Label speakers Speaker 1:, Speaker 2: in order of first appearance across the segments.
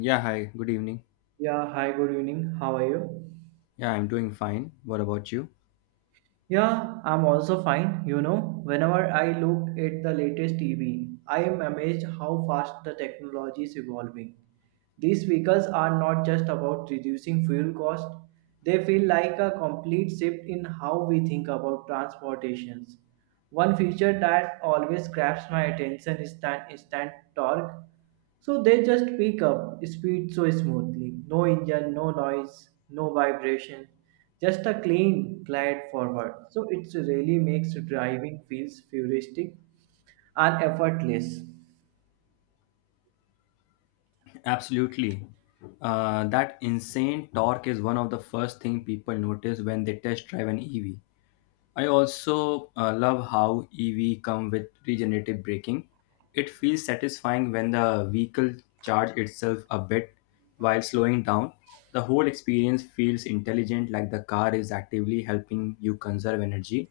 Speaker 1: Yeah, hi, good evening.
Speaker 2: Yeah, hi, good evening. How are you?
Speaker 1: Yeah, I'm doing fine. What about you?
Speaker 2: Yeah, I'm also fine. You know, whenever I look at the latest TV, I am amazed how fast the technology is evolving. These vehicles are not just about reducing fuel cost, they feel like a complete shift in how we think about transportations. One feature that always grabs my attention is that instant torque. So they just pick up speed so smoothly. No engine, no noise, no vibration. Just a clean glide forward. So it really makes driving feels futuristic and effortless.
Speaker 1: Absolutely. That insane torque is one of the first thing people notice when they test drive an EV. I also love how EV come with regenerative braking. It feels satisfying when the vehicle charges itself a bit while slowing down. The whole experience feels intelligent like the car is actively helping you conserve energy.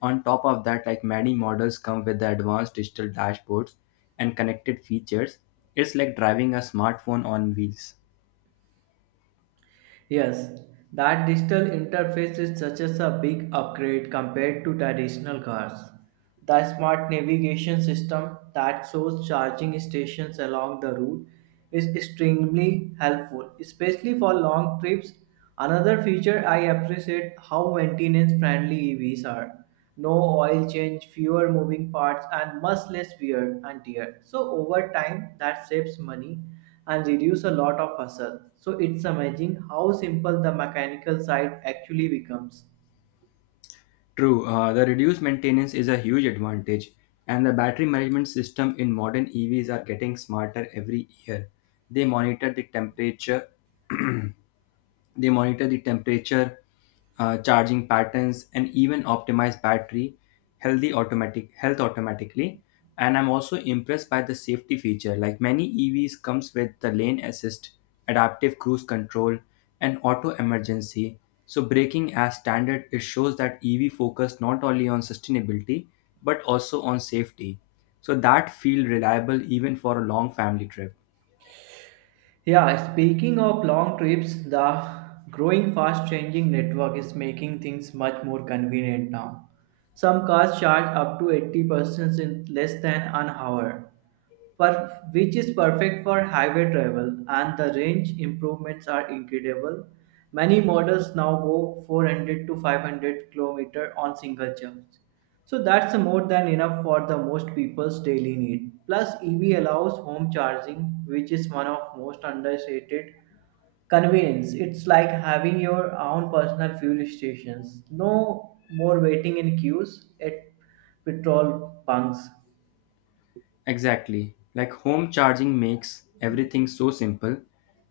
Speaker 1: On top of that, like many models come with the advanced digital dashboards and connected features. It's like driving a smartphone on wheels.
Speaker 2: Yes, that digital interface is such as a big upgrade compared to traditional cars. The smart navigation system that shows charging stations along the route is extremely helpful, especially for long trips. Another feature I appreciate how maintenance friendly EVs are no oil change, fewer moving parts, and much less wear and tear. So over time, that saves money and reduce a lot of hassle. So it's amazing how simple the mechanical side actually becomes.
Speaker 1: True, the reduced maintenance is a huge advantage, and the battery management system in modern EVs are getting smarter every year. They monitor the temperature, They monitor the temperature, charging patterns, and even optimize battery healthy automatic health automatically. And I'm also impressed by the safety feature. Like many EVs comes with the lane assist, adaptive cruise control, and auto emergency. So braking as standard, it shows that EV focus not only on sustainability but also on safety. So that feel reliable even for a long family trip.
Speaker 2: Yeah, speaking of long trips, the growing fast changing network is making things much more convenient now. Some cars charge up to 80% in less than an hour which is perfect for highway travel, and the range improvements are incredible. Many models now go 400 to 500 km on single charge. So that's more than enough for the most people's daily need. Plus, EV allows home charging, which is one of most understated convenience. It's like having your own personal fuel stations. No more waiting in queues at petrol bunks.
Speaker 1: Exactly. Like home charging makes everything so simple,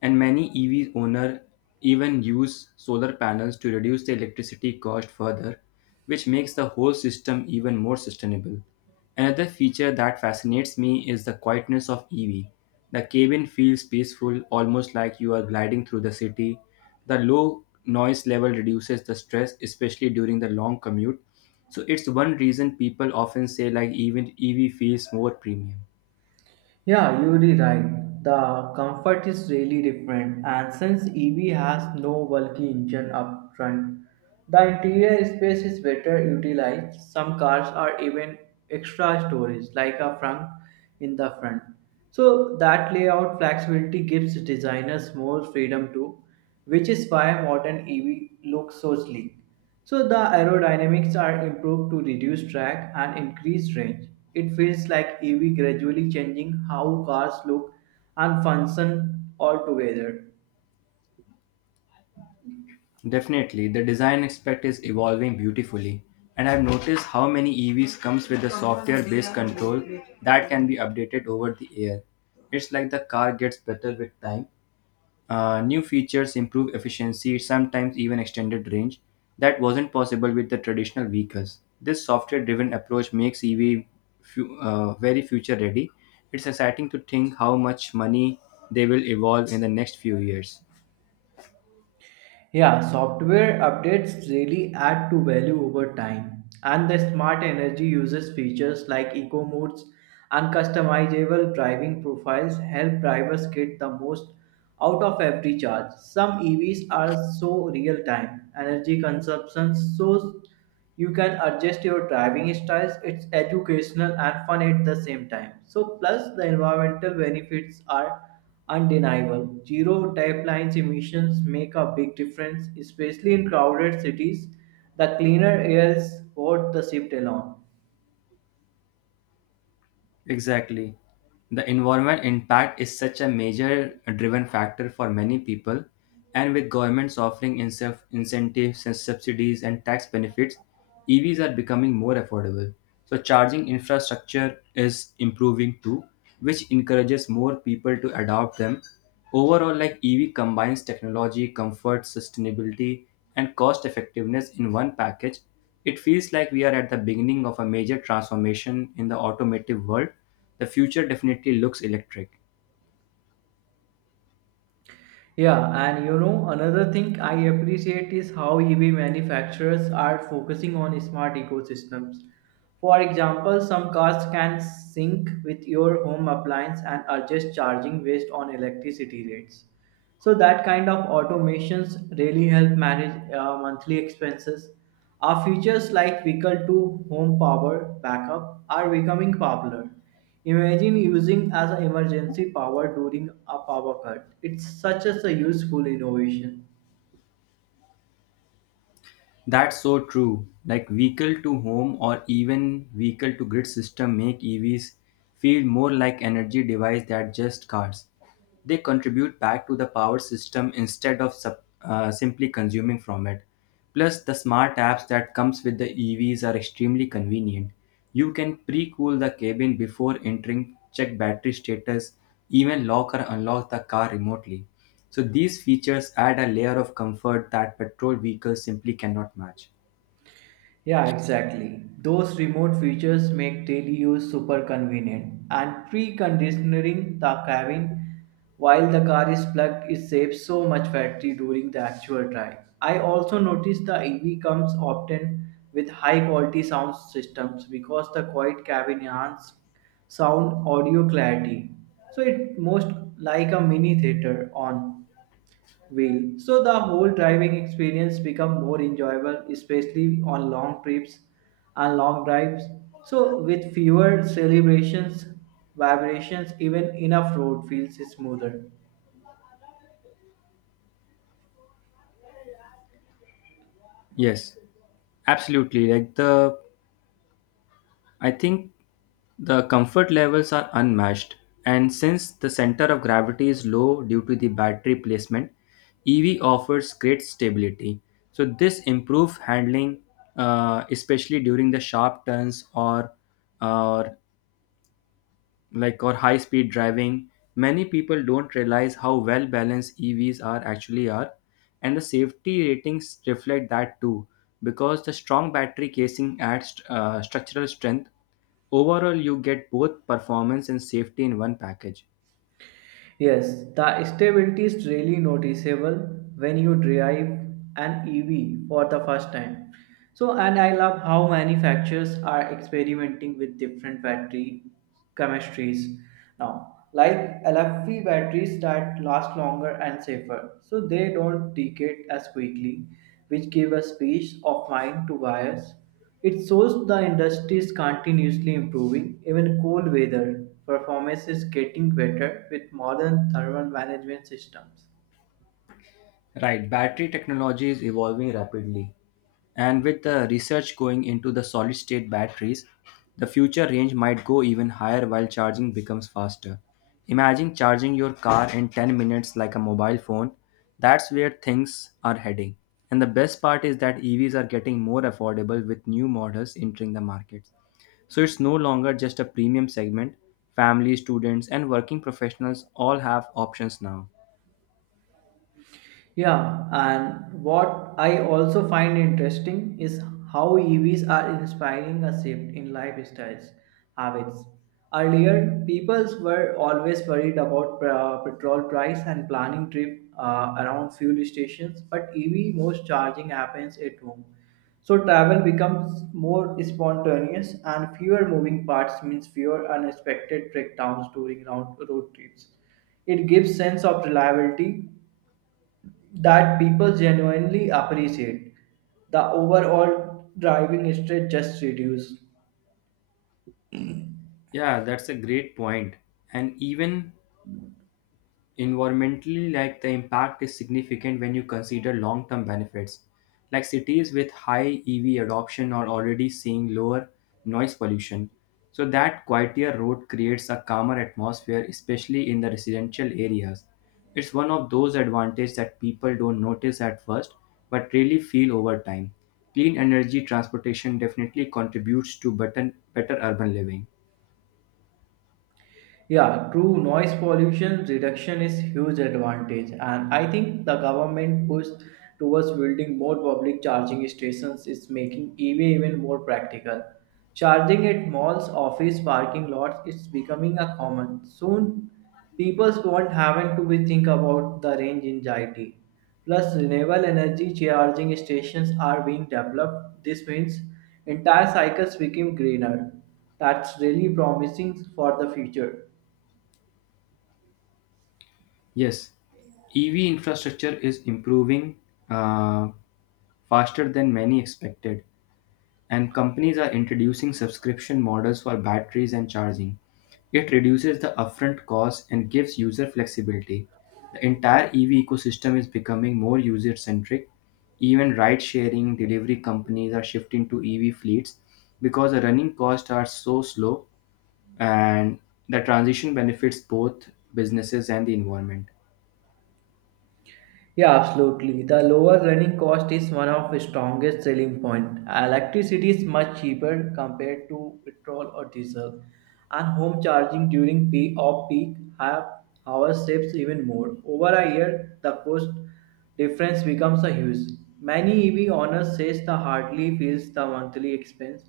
Speaker 1: and many EV owners even use solar panels to reduce the electricity cost further, which makes the whole system even more sustainable. Another feature that fascinates me is the quietness of EV. The cabin feels peaceful, almost like you are gliding through the city. The low noise level reduces the stress, especially during the long commute, so it's one reason people often say like even EV feels more premium.
Speaker 2: Yeah, you're right. The comfort is really different, and since EV has no bulky engine up front, the interior space is better utilized. Some cars are even extra storage, like a trunk in the front. So that layout flexibility gives designers more freedom too, which is why modern EV looks so sleek. So the aerodynamics are improved to reduce drag and increase range. It feels like EV gradually changing how cars look and function altogether.
Speaker 1: Definitely, the design aspect is evolving beautifully, and I've noticed how many EVs comes with a software-based control that can be updated over the air. It's like the car gets better with time. New features improve efficiency, sometimes even extended range, that wasn't possible with the traditional vehicles. This software driven approach makes EV very future ready. It's exciting to think how much money they will evolve in the next few years.
Speaker 2: Yeah, software updates really add to value over time. And the smart energy uses features like eco modes and customizable driving profiles help drivers get the most out of every charge. Some EVs are so real time energy consumption so you can adjust your driving styles. It's educational and fun at the same time. So plus the environmental benefits are undeniable. Zero type lines emissions make a big difference, especially in crowded cities. The cleaner air is worth the shift alone.
Speaker 1: Exactly. The environment impact is such a major driven factor for many people, and with governments offering incentives and subsidies and tax benefits, EVs are becoming more affordable. So, charging infrastructure is improving too, which encourages more people to adopt them. Overall, like EV combines technology, comfort, sustainability, and cost effectiveness in one package, it feels like we are at the beginning of a major transformation in the automotive world. The future definitely looks electric.
Speaker 2: Yeah, and you know, another thing I appreciate is how EV manufacturers are focusing on smart ecosystems. For example, some cars can sync with your home appliance and adjust charging based on electricity rates. So that kind of automations really help manage monthly expenses. Our features like vehicle to home power backup are becoming popular. Imagine using as an emergency power during a power cut. It's such as a useful innovation.
Speaker 1: That's so true. Like vehicle to home or even vehicle to grid system make EVs feel more like energy device than just cars. They contribute back to the power system instead of simply consuming from it. Plus, the smart apps that comes with the EVs are extremely convenient. You can pre-cool the cabin before entering, check battery status, even lock or unlock the car remotely. So these features add a layer of comfort that petrol vehicles simply cannot match.
Speaker 2: Yeah, exactly. Those remote features make daily use super convenient and preconditioning the cabin while the car is plugged it saves so much battery during the actual drive. I also noticed the EV comes often with high quality sound systems because the quiet cabin enhances sound audio clarity. So it most like a mini theater on wheel. So the whole driving experience become more enjoyable, especially on long trips and long drives. So with fewer celebrations, vibrations, even enough road feels smoother.
Speaker 1: Yes, absolutely. Like the I think the comfort levels are unmatched, and since the center of gravity is low due to the battery placement, EV offers great stability. So, this improves handling, especially during the sharp turns or or high speed driving. Many people don't realize how well balanced evs are actually are, and the safety ratings reflect that too because the strong battery casing adds structural strength. Overall you get both performance and safety in one package.
Speaker 2: Yes, the stability is really noticeable when you drive an EV for the first time. So, and I love how manufacturers are experimenting with different battery chemistries now, like LFP batteries that last longer and safer, so they don't degrade as quickly, which give a peace of mind to buyers. It shows the industry is continuously improving, even cold weather performance is getting better with modern thermal management systems.
Speaker 1: Right, battery technology is evolving rapidly. And with the research going into the solid state batteries, the future range might go even higher while charging becomes faster. Imagine charging your car in 10 minutes like a mobile phone. That's where things are heading. And the best part is that EVs are getting more affordable with new models entering the market. So it's no longer just a premium segment. Families, students, and working professionals all have options now.
Speaker 2: Yeah, and what I also find interesting is how EVs are inspiring a shift in lifestyles habits. Earlier, people were always worried about petrol price and planning trip around fuel stations, but EV most charging happens at home. So travel becomes more spontaneous and fewer moving parts means fewer unexpected breakdowns during round road trips. It gives sense of reliability that people genuinely appreciate. The overall driving stress just reduces.
Speaker 1: Yeah, that's a great point. And even environmentally, like the impact is significant when you consider long term benefits. Like cities with high EV adoption are already seeing lower noise pollution. So, that quieter road creates a calmer atmosphere, especially in the residential areas. It's one of those advantages that people don't notice at first, but really feel over time. Clean energy transportation definitely contributes to better urban living.
Speaker 2: Yeah, true noise pollution reduction is huge advantage and I think the government push towards building more public charging stations is making EV even more practical. Charging at malls, office, parking lots is becoming a common. Soon people won't having to be think about the range anxiety. Plus renewable energy charging stations are being developed. This means entire cycles become greener. That's really promising for the future.
Speaker 1: Yes, EV infrastructure is improving uh, faster than many expected, and companies are introducing subscription models for batteries and charging. It reduces the upfront cost and gives user flexibility. The entire EV ecosystem is becoming more user centric. Even ride sharing delivery companies are shifting to EV fleets because the running costs are so slow and the transition benefits both businesses and the environment.
Speaker 2: Yeah, absolutely. The lower running cost is one of the strongest selling point. Electricity is much cheaper compared to petrol or diesel, and home charging during peak off-peak have hour saves even more. Over a year, the cost difference becomes a huge. Many EV owners says the hardly feels the monthly expense,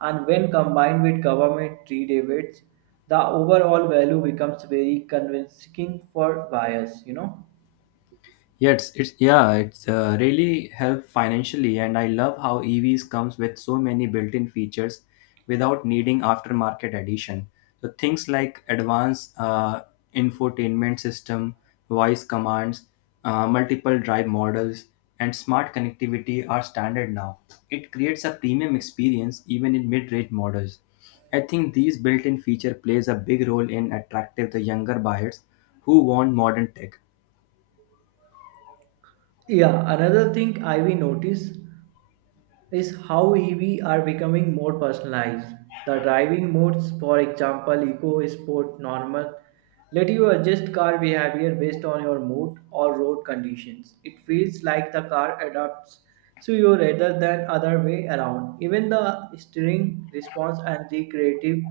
Speaker 2: and when combined with government rebates, the overall value becomes very convincing for buyers. You know.
Speaker 1: It's really help financially, and I love how EVs comes with so many built-in features without needing aftermarket addition. So things like advanced infotainment system, voice commands, multiple drive models, and smart connectivity are standard now. It creates a premium experience even in mid-range models. I think these built-in feature plays a big role in attractive the younger buyers who want modern tech,
Speaker 2: Yeah, another thing I we notice is how EV are becoming more personalized. The driving modes, for example, eco, sport, normal, let you adjust car behavior based on your mood or road conditions. It feels like the car adapts to you rather than other way around. Even the steering response and the creative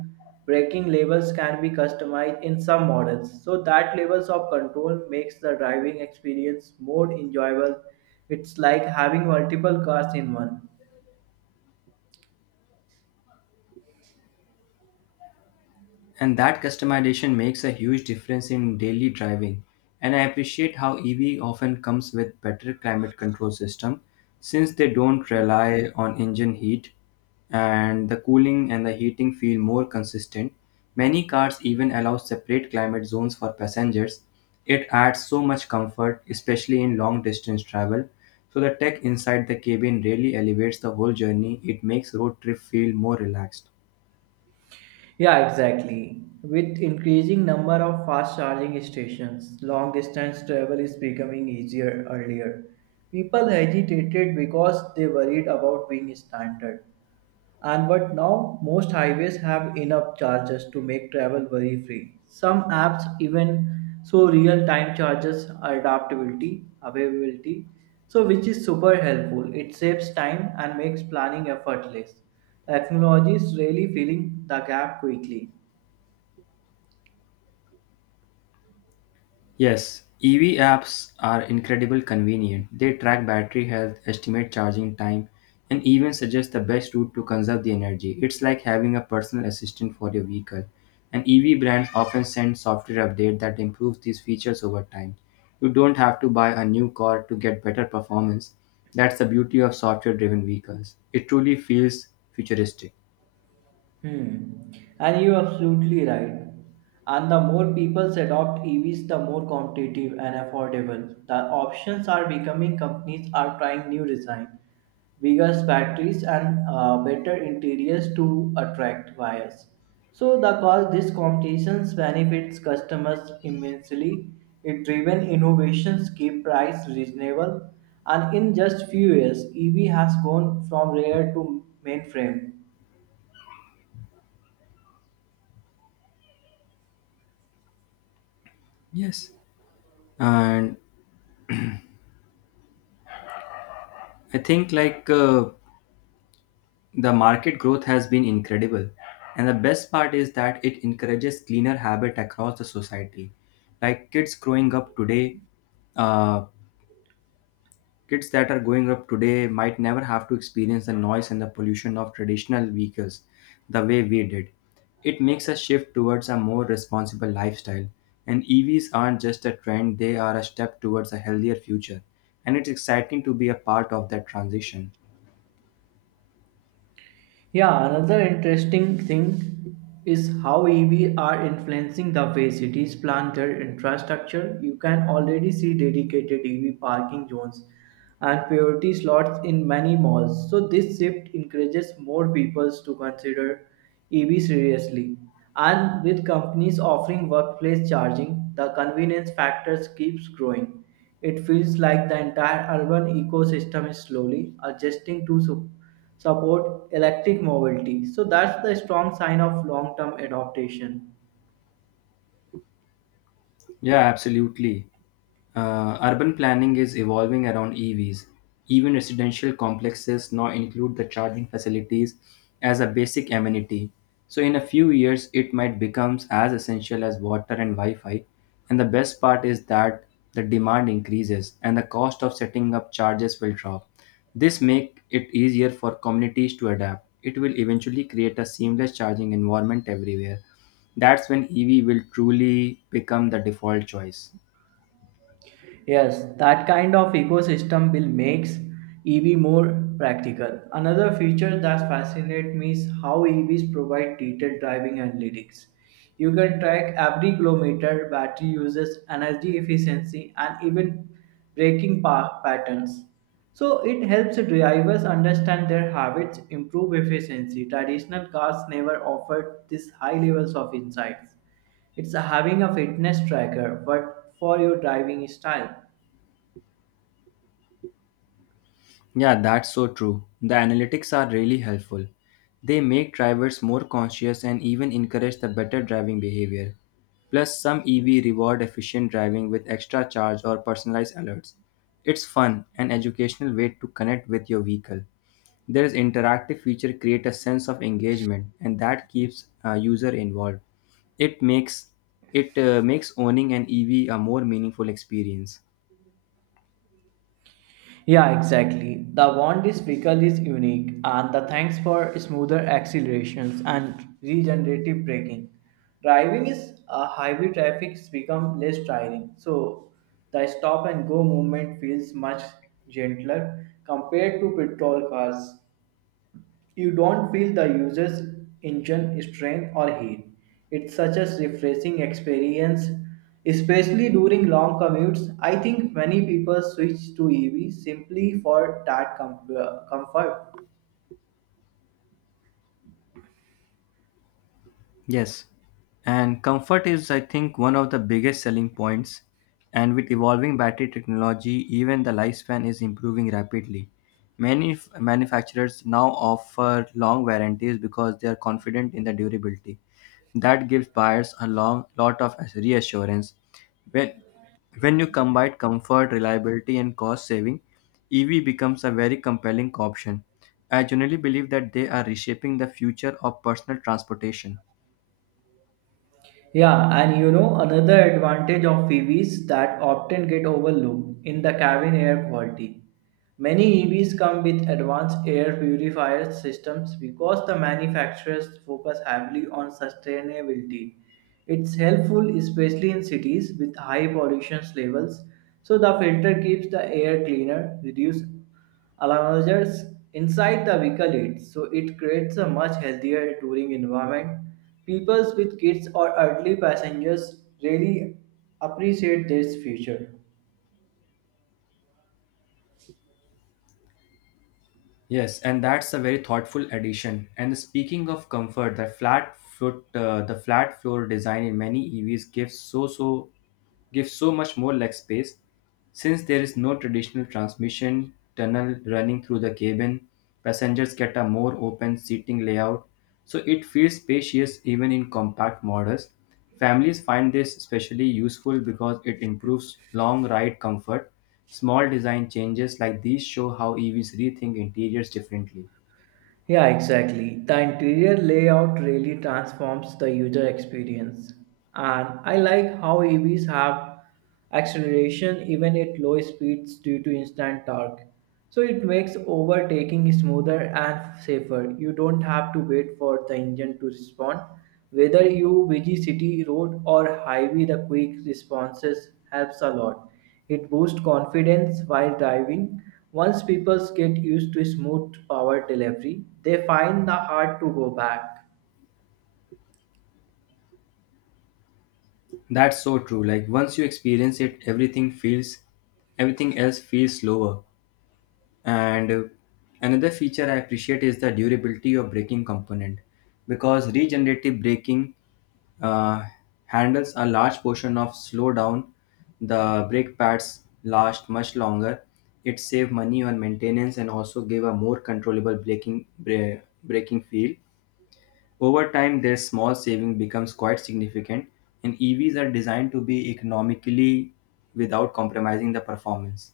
Speaker 2: braking levels can be customized in some models. So that levels of control makes the driving experience more enjoyable. It's like having multiple cars in one.
Speaker 1: and that customization makes a huge difference in daily driving. And I appreciate how ev often comes with better climate control system since they don't rely on engine heat, and the cooling and the heating feel more consistent. Many cars even allow separate climate zones for passengers. It adds so much comfort, especially in long distance travel, so the tech inside the cabin really elevates the whole journey. It makes road trip feel more relaxed.
Speaker 2: Yeah, exactly. With increasing number of fast charging stations, long distance travel is becoming easier earlier. People hesitated because they worried about being stranded. And but now most highways have enough charges to make travel worry free. Some apps even show real time charges adaptability, availability, so which is super helpful. It saves time and makes planning effortless. Technology is really filling the gap quickly.
Speaker 1: Yes, EV apps are incredibly convenient. They track battery health, estimate charging time, and even suggest the best route to conserve the energy. It's like having a personal assistant for your vehicle. And EV brands often send software updates that improve these features over time. You don't have to buy a new car to get better performance. That's the beauty of software driven vehicles. It truly feels futuristic.
Speaker 2: Hmm. And you're absolutely right. And the more people adopt EVs, the more competitive and affordable. The options are becoming companies are trying new design, bigger batteries and better interiors to attract buyers. So the cause this competition benefits customers immensely. It driven innovations keep price reasonable and in just few years EV has gone from rare to mainframe.
Speaker 1: Yes. And I think like The market growth has been incredible, and the best part is that it encourages cleaner habit across the society. Like kids growing up today, uh, kids that are growing up today might never have to experience the noise and the pollution of traditional vehicles the way we did. It makes a shift towards a more responsible lifestyle, and EVs aren't just a trend; they are a step towards a healthier future, and it's exciting to be a part of that transition.
Speaker 2: Yeah, another interesting thing is how EV are influencing the way cities plan their infrastructure. You can already see dedicated EV parking zones and priority slots in many malls. So this shift encourages more people to consider EV seriously. And with companies offering workplace charging, the convenience factors keeps growing. It feels like the entire urban ecosystem is slowly adjusting to support electric mobility. So that's the strong sign of long-term adaptation.
Speaker 1: Yeah, absolutely. Urban planning is evolving around EVs. Even residential complexes now include the charging facilities as a basic amenity. So, in a few years, it might become as essential as water and Wi Fi. And the best part is that the demand increases and the cost of setting up charges will drop. This make it easier for communities to adapt. It will eventually create a seamless charging environment everywhere. That's when EV will truly become the default choice.
Speaker 2: Yes, that kind of ecosystem will makes EV more practical. Another feature that fascinates me is how EVs provide detailed driving analytics. You can track every kilometer, battery uses, energy efficiency, and even braking patterns. So it helps drivers understand their habits, improve efficiency. Traditional cars never offered these high levels of insights. It's having a fitness tracker, but for your driving style.
Speaker 1: Yeah, that's so true. The analytics are really helpful. They make drivers more conscious and even encourage the better driving behavior. Plus, some EV reward efficient driving with extra charge or personalized alerts. It's fun and educational way to connect with your vehicle. There's interactive feature create a sense of engagement and that keeps a user involved. It makes it makes owning an EV a more meaningful experience.
Speaker 2: Yeah, exactly. The want this vehicle is unique, and the thanks for smoother accelerations and regenerative braking. Driving is a highway traffic has become less tiring, so the stop and go movement feels much gentler compared to petrol cars. You don't feel the user's engine strain or heat. It's such a refreshing experience, especially during long commutes. I think many people switch to EV simply for that comfort.
Speaker 1: Yes, and comfort is, I think, one of the biggest selling points. And with evolving battery technology, even the lifespan is improving rapidly. Many manufacturers now offer long warranties because they are confident in the durability. That gives buyers a long lot of reassurance. When when you combine comfort, reliability, and cost saving, EV becomes a very compelling option. I generally believe that they are reshaping the future of personal transportation.
Speaker 2: Yeah, and you know, another advantage of EVs that often get overlooked in the cabin air quality. Many EVs come with advanced air purifier systems because the manufacturers focus heavily on sustainability. It's helpful especially in cities with high pollution levels, so the filter keeps the air cleaner, reduce allowances inside the vehicle it so it creates a much healthier touring environment people with kids or elderly passengers really appreciate this feature.
Speaker 1: Yes, and that's a very thoughtful addition. And speaking of comfort, the flat floor design in many EVs gives gives so much more leg space, since there is no traditional transmission tunnel running through the cabin. Passengers get a more open seating layout, so it feels spacious even in compact models. Families find this especially useful because it improves long ride comfort. Small design changes like these show how EVs rethink interiors differently.
Speaker 2: Yeah, exactly. The interior layout really transforms the user experience. And I like how EVs have acceleration even at low speeds due to instant torque. So it makes overtaking smoother and safer. You don't have to wait for the engine to respond. Whether you busy city road or highway, the quick responses helps a lot. It boosts confidence while driving. Once people get used to smooth power delivery, they find the hard to go back.
Speaker 1: That's so true. Like once you experience it, everything else feels slower. And another feature I appreciate is the durability of braking component because regenerative braking uh, handles a large portion of slowdown. The brake pads last much longer. It save money on maintenance and also give a more controllable braking feel. Over time, their small saving becomes quite significant, and EVs are designed to be economically without compromising the performance.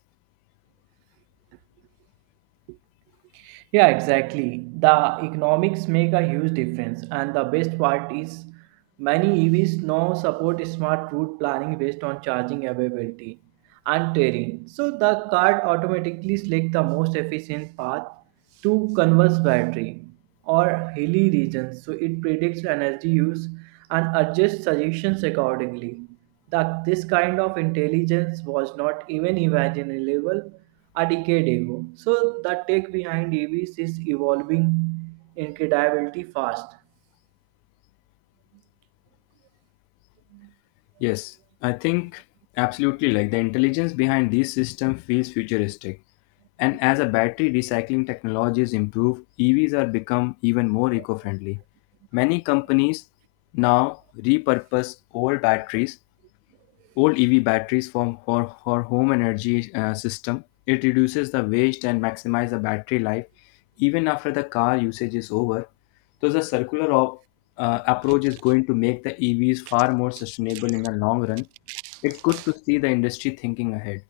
Speaker 2: Yeah, exactly. The economics make a huge difference, and the best part is many EVs now support smart route planning based on charging availability and terrain. So the car automatically selects the most efficient path to converse battery or hilly regions. So it predicts energy use and adjusts suggestions accordingly that this kind of intelligence was not even imaginable a decade ago. So the tech behind EVs is evolving incredibly fast,
Speaker 1: Yes, I think absolutely like the intelligence behind this system feels futuristic. And as a battery recycling technologies improve, EVs are become even more eco-friendly. Many companies now repurpose old EV batteries for home energy system. It reduces the waste and maximizes the battery life even after the car usage is over. So the approach is going to make the EVs far more sustainable in the long run. It's good to see the industry thinking ahead.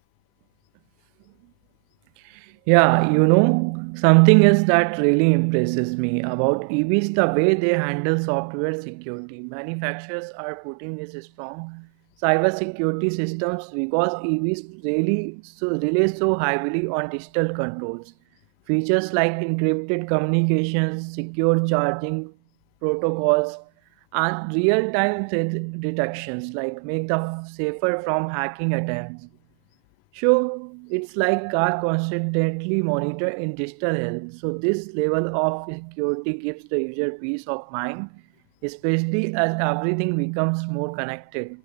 Speaker 2: Yeah, you know, something else that really impresses me about EVs the way they handle software security. Manufacturers are putting this strong cybersecurity systems because EVs really so rely so heavily on digital controls. Features like encrypted communications, secure charging protocols, and real-time threat detections like make the safer from hacking attempts. Sure, it's like car constantly monitor in digital health. So this level of security gives the user peace of mind, especially as everything becomes more connected.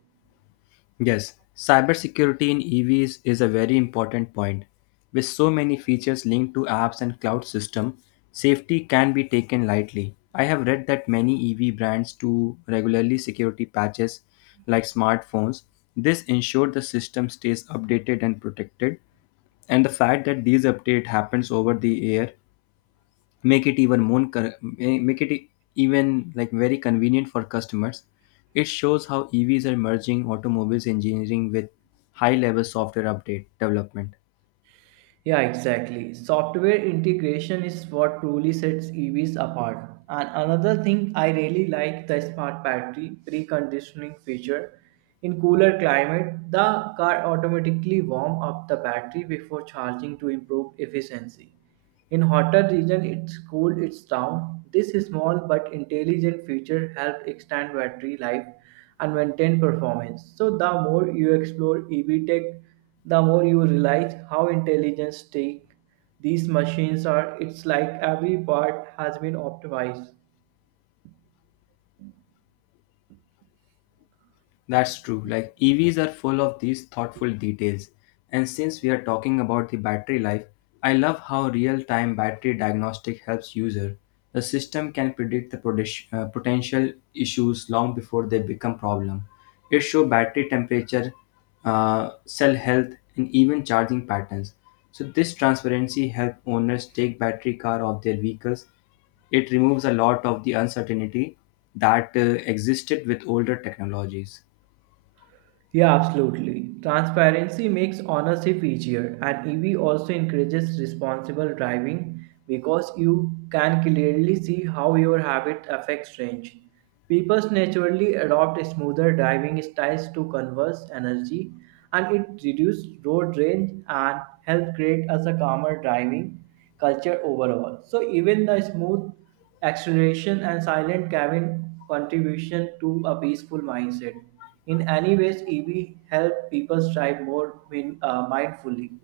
Speaker 1: Yes, cybersecurity in EVs is a very important point. With so many features linked to apps and cloud system, safety can be taken lightly. I have read that many EV brands do regularly security patches like smartphones. This ensures the system stays updated and protected, and the fact that these update happens over the air make even like very convenient for customers. It shows how evs are merging automobiles engineering with high level software update development.
Speaker 2: Yeah, exactly. Software integration is what truly sets EVs apart. And another thing I really like the smart battery preconditioning feature. In cooler climate, the car automatically warm up the battery before charging to improve efficiency. In hotter region, it cools its down. This small but intelligent feature helps extend battery life and maintain performance. So the more you explore EV tech, the more you realize how intelligent tech these machines are. It's like every part has been optimized.
Speaker 1: That's true. Like EVs are full of these thoughtful details. And since we are talking about the battery life, I love how real-time battery diagnostic helps user. The system can predict the potential issues long before they become problem. It show battery temperature, uh, cell health, and even charging patterns. So this transparency help owners take battery care of their vehicles. It removes a lot of the uncertainty that existed with older technologies.
Speaker 2: Yeah, absolutely. Transparency makes ownership easier, and EV also encourages responsible driving because you can clearly see how your habit affects range. People naturally adopt smoother driving styles to conserve energy, and it reduces road rage and help create us a calmer driving culture overall. So even the smooth acceleration and silent cabin contribution to a peaceful mindset in any ways, EV help people strive more mindfully.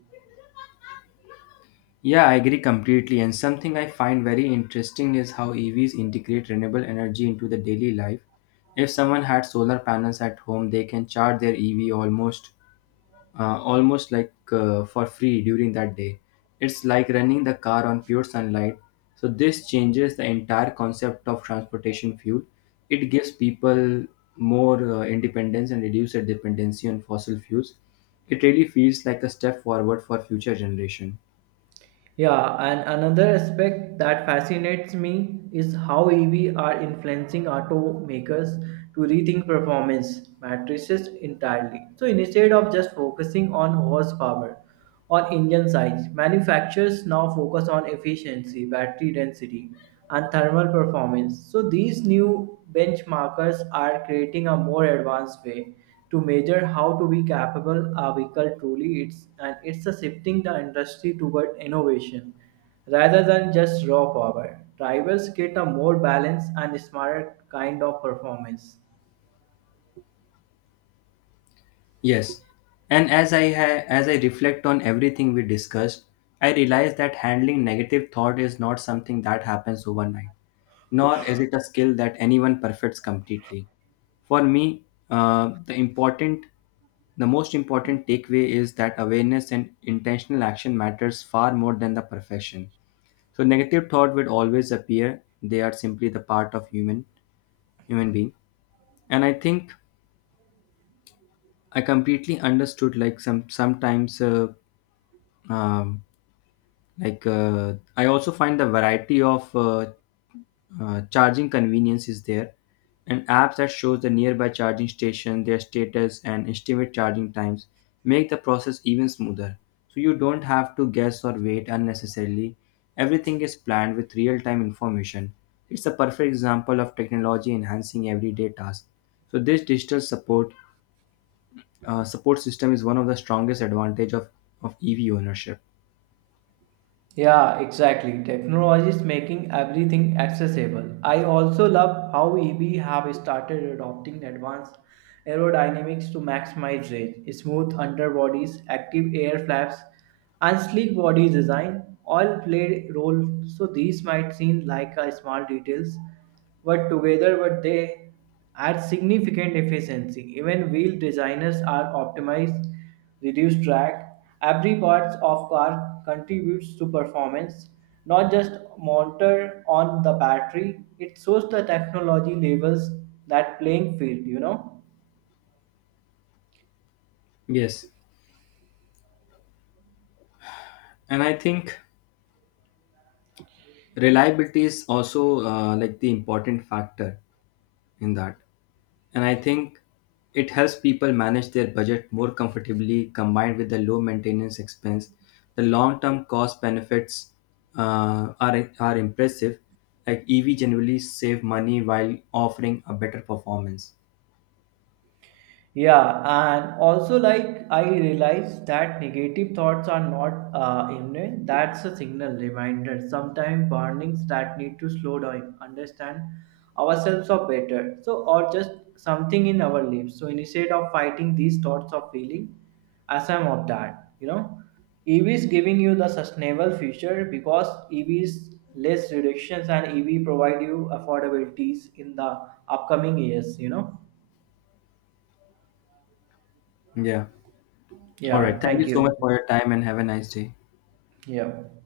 Speaker 1: Yeah, I agree completely. And something I find very interesting is how EVs integrate renewable energy into the daily life. If someone had solar panels at home, they can charge their EV almost like for free during that day. It's like running the car on pure sunlight. So this changes the entire concept of transportation fuel. It gives people more independence and reduces their dependency on fossil fuels. It really feels like a step forward for future generation.
Speaker 2: Yeah, and another aspect that fascinates me is how EV are influencing automakers to rethink performance matrices entirely. So instead of just focusing on horsepower or engine size, manufacturers now focus on efficiency, battery density, and thermal performance. So these new benchmarkers are creating a more advanced way to measure how to be capable a vehicle truly is and it's a shifting the industry toward innovation rather than just raw power drivers get a more balanced and smarter kind of performance.
Speaker 1: Yes. And as I reflect on everything we discussed, I realize that handling negative thought is not something that happens overnight, nor is it a skill that anyone perfects completely. For me, uh, the important the most important takeaway is that awareness and intentional action matters far more than the perfection. So negative thought will always appear. They are simply the part of human being. And I think I completely understood like some sometimes um, like I also find the variety of charging convenience is there, and apps that shows the nearby charging station, their status and estimate charging times make the process even smoother. So you don't have to guess or wait unnecessarily. Everything is planned with real-time information. It's a perfect example of technology enhancing everyday tasks. So this digital support support system is one of the strongest advantage of ev ownership.
Speaker 2: Yeah, exactly. Technology is making everything accessible. I also love how EV have started adopting advanced aerodynamics to maximize range, smooth underbodies, active air flaps, and sleek body design all played role. So these might seem like a small details, but together what they add significant efficiency. Even wheel designers are optimized reduced drag. Every part of car contributes to performance, not just motor on the battery. It shows the technology levels that playing field, you know.
Speaker 1: Yes. And I think reliability is also like the important factor in that. And I think it helps people manage their budget more comfortably. Combined with the low maintenance expense, the long term cost benefits are impressive. Like ev generally save money while offering a better performance.
Speaker 2: Yeah, and also like I realize that negative thoughts are not imminent. That's a signal reminder. Sometimes warnings that need to slow down, understand ourselves or better. So or just something in our lives. So instead of fighting these thoughts of feeling, I am of that. You know, EV is giving you the sustainable future because EV is less reductions and EV provide you affordabilities in the upcoming years. You know.
Speaker 1: Yeah, all
Speaker 2: Yeah.
Speaker 1: right, thank you
Speaker 2: Thank
Speaker 1: so
Speaker 2: you.
Speaker 1: much for your time and have a nice day.
Speaker 2: Yeah.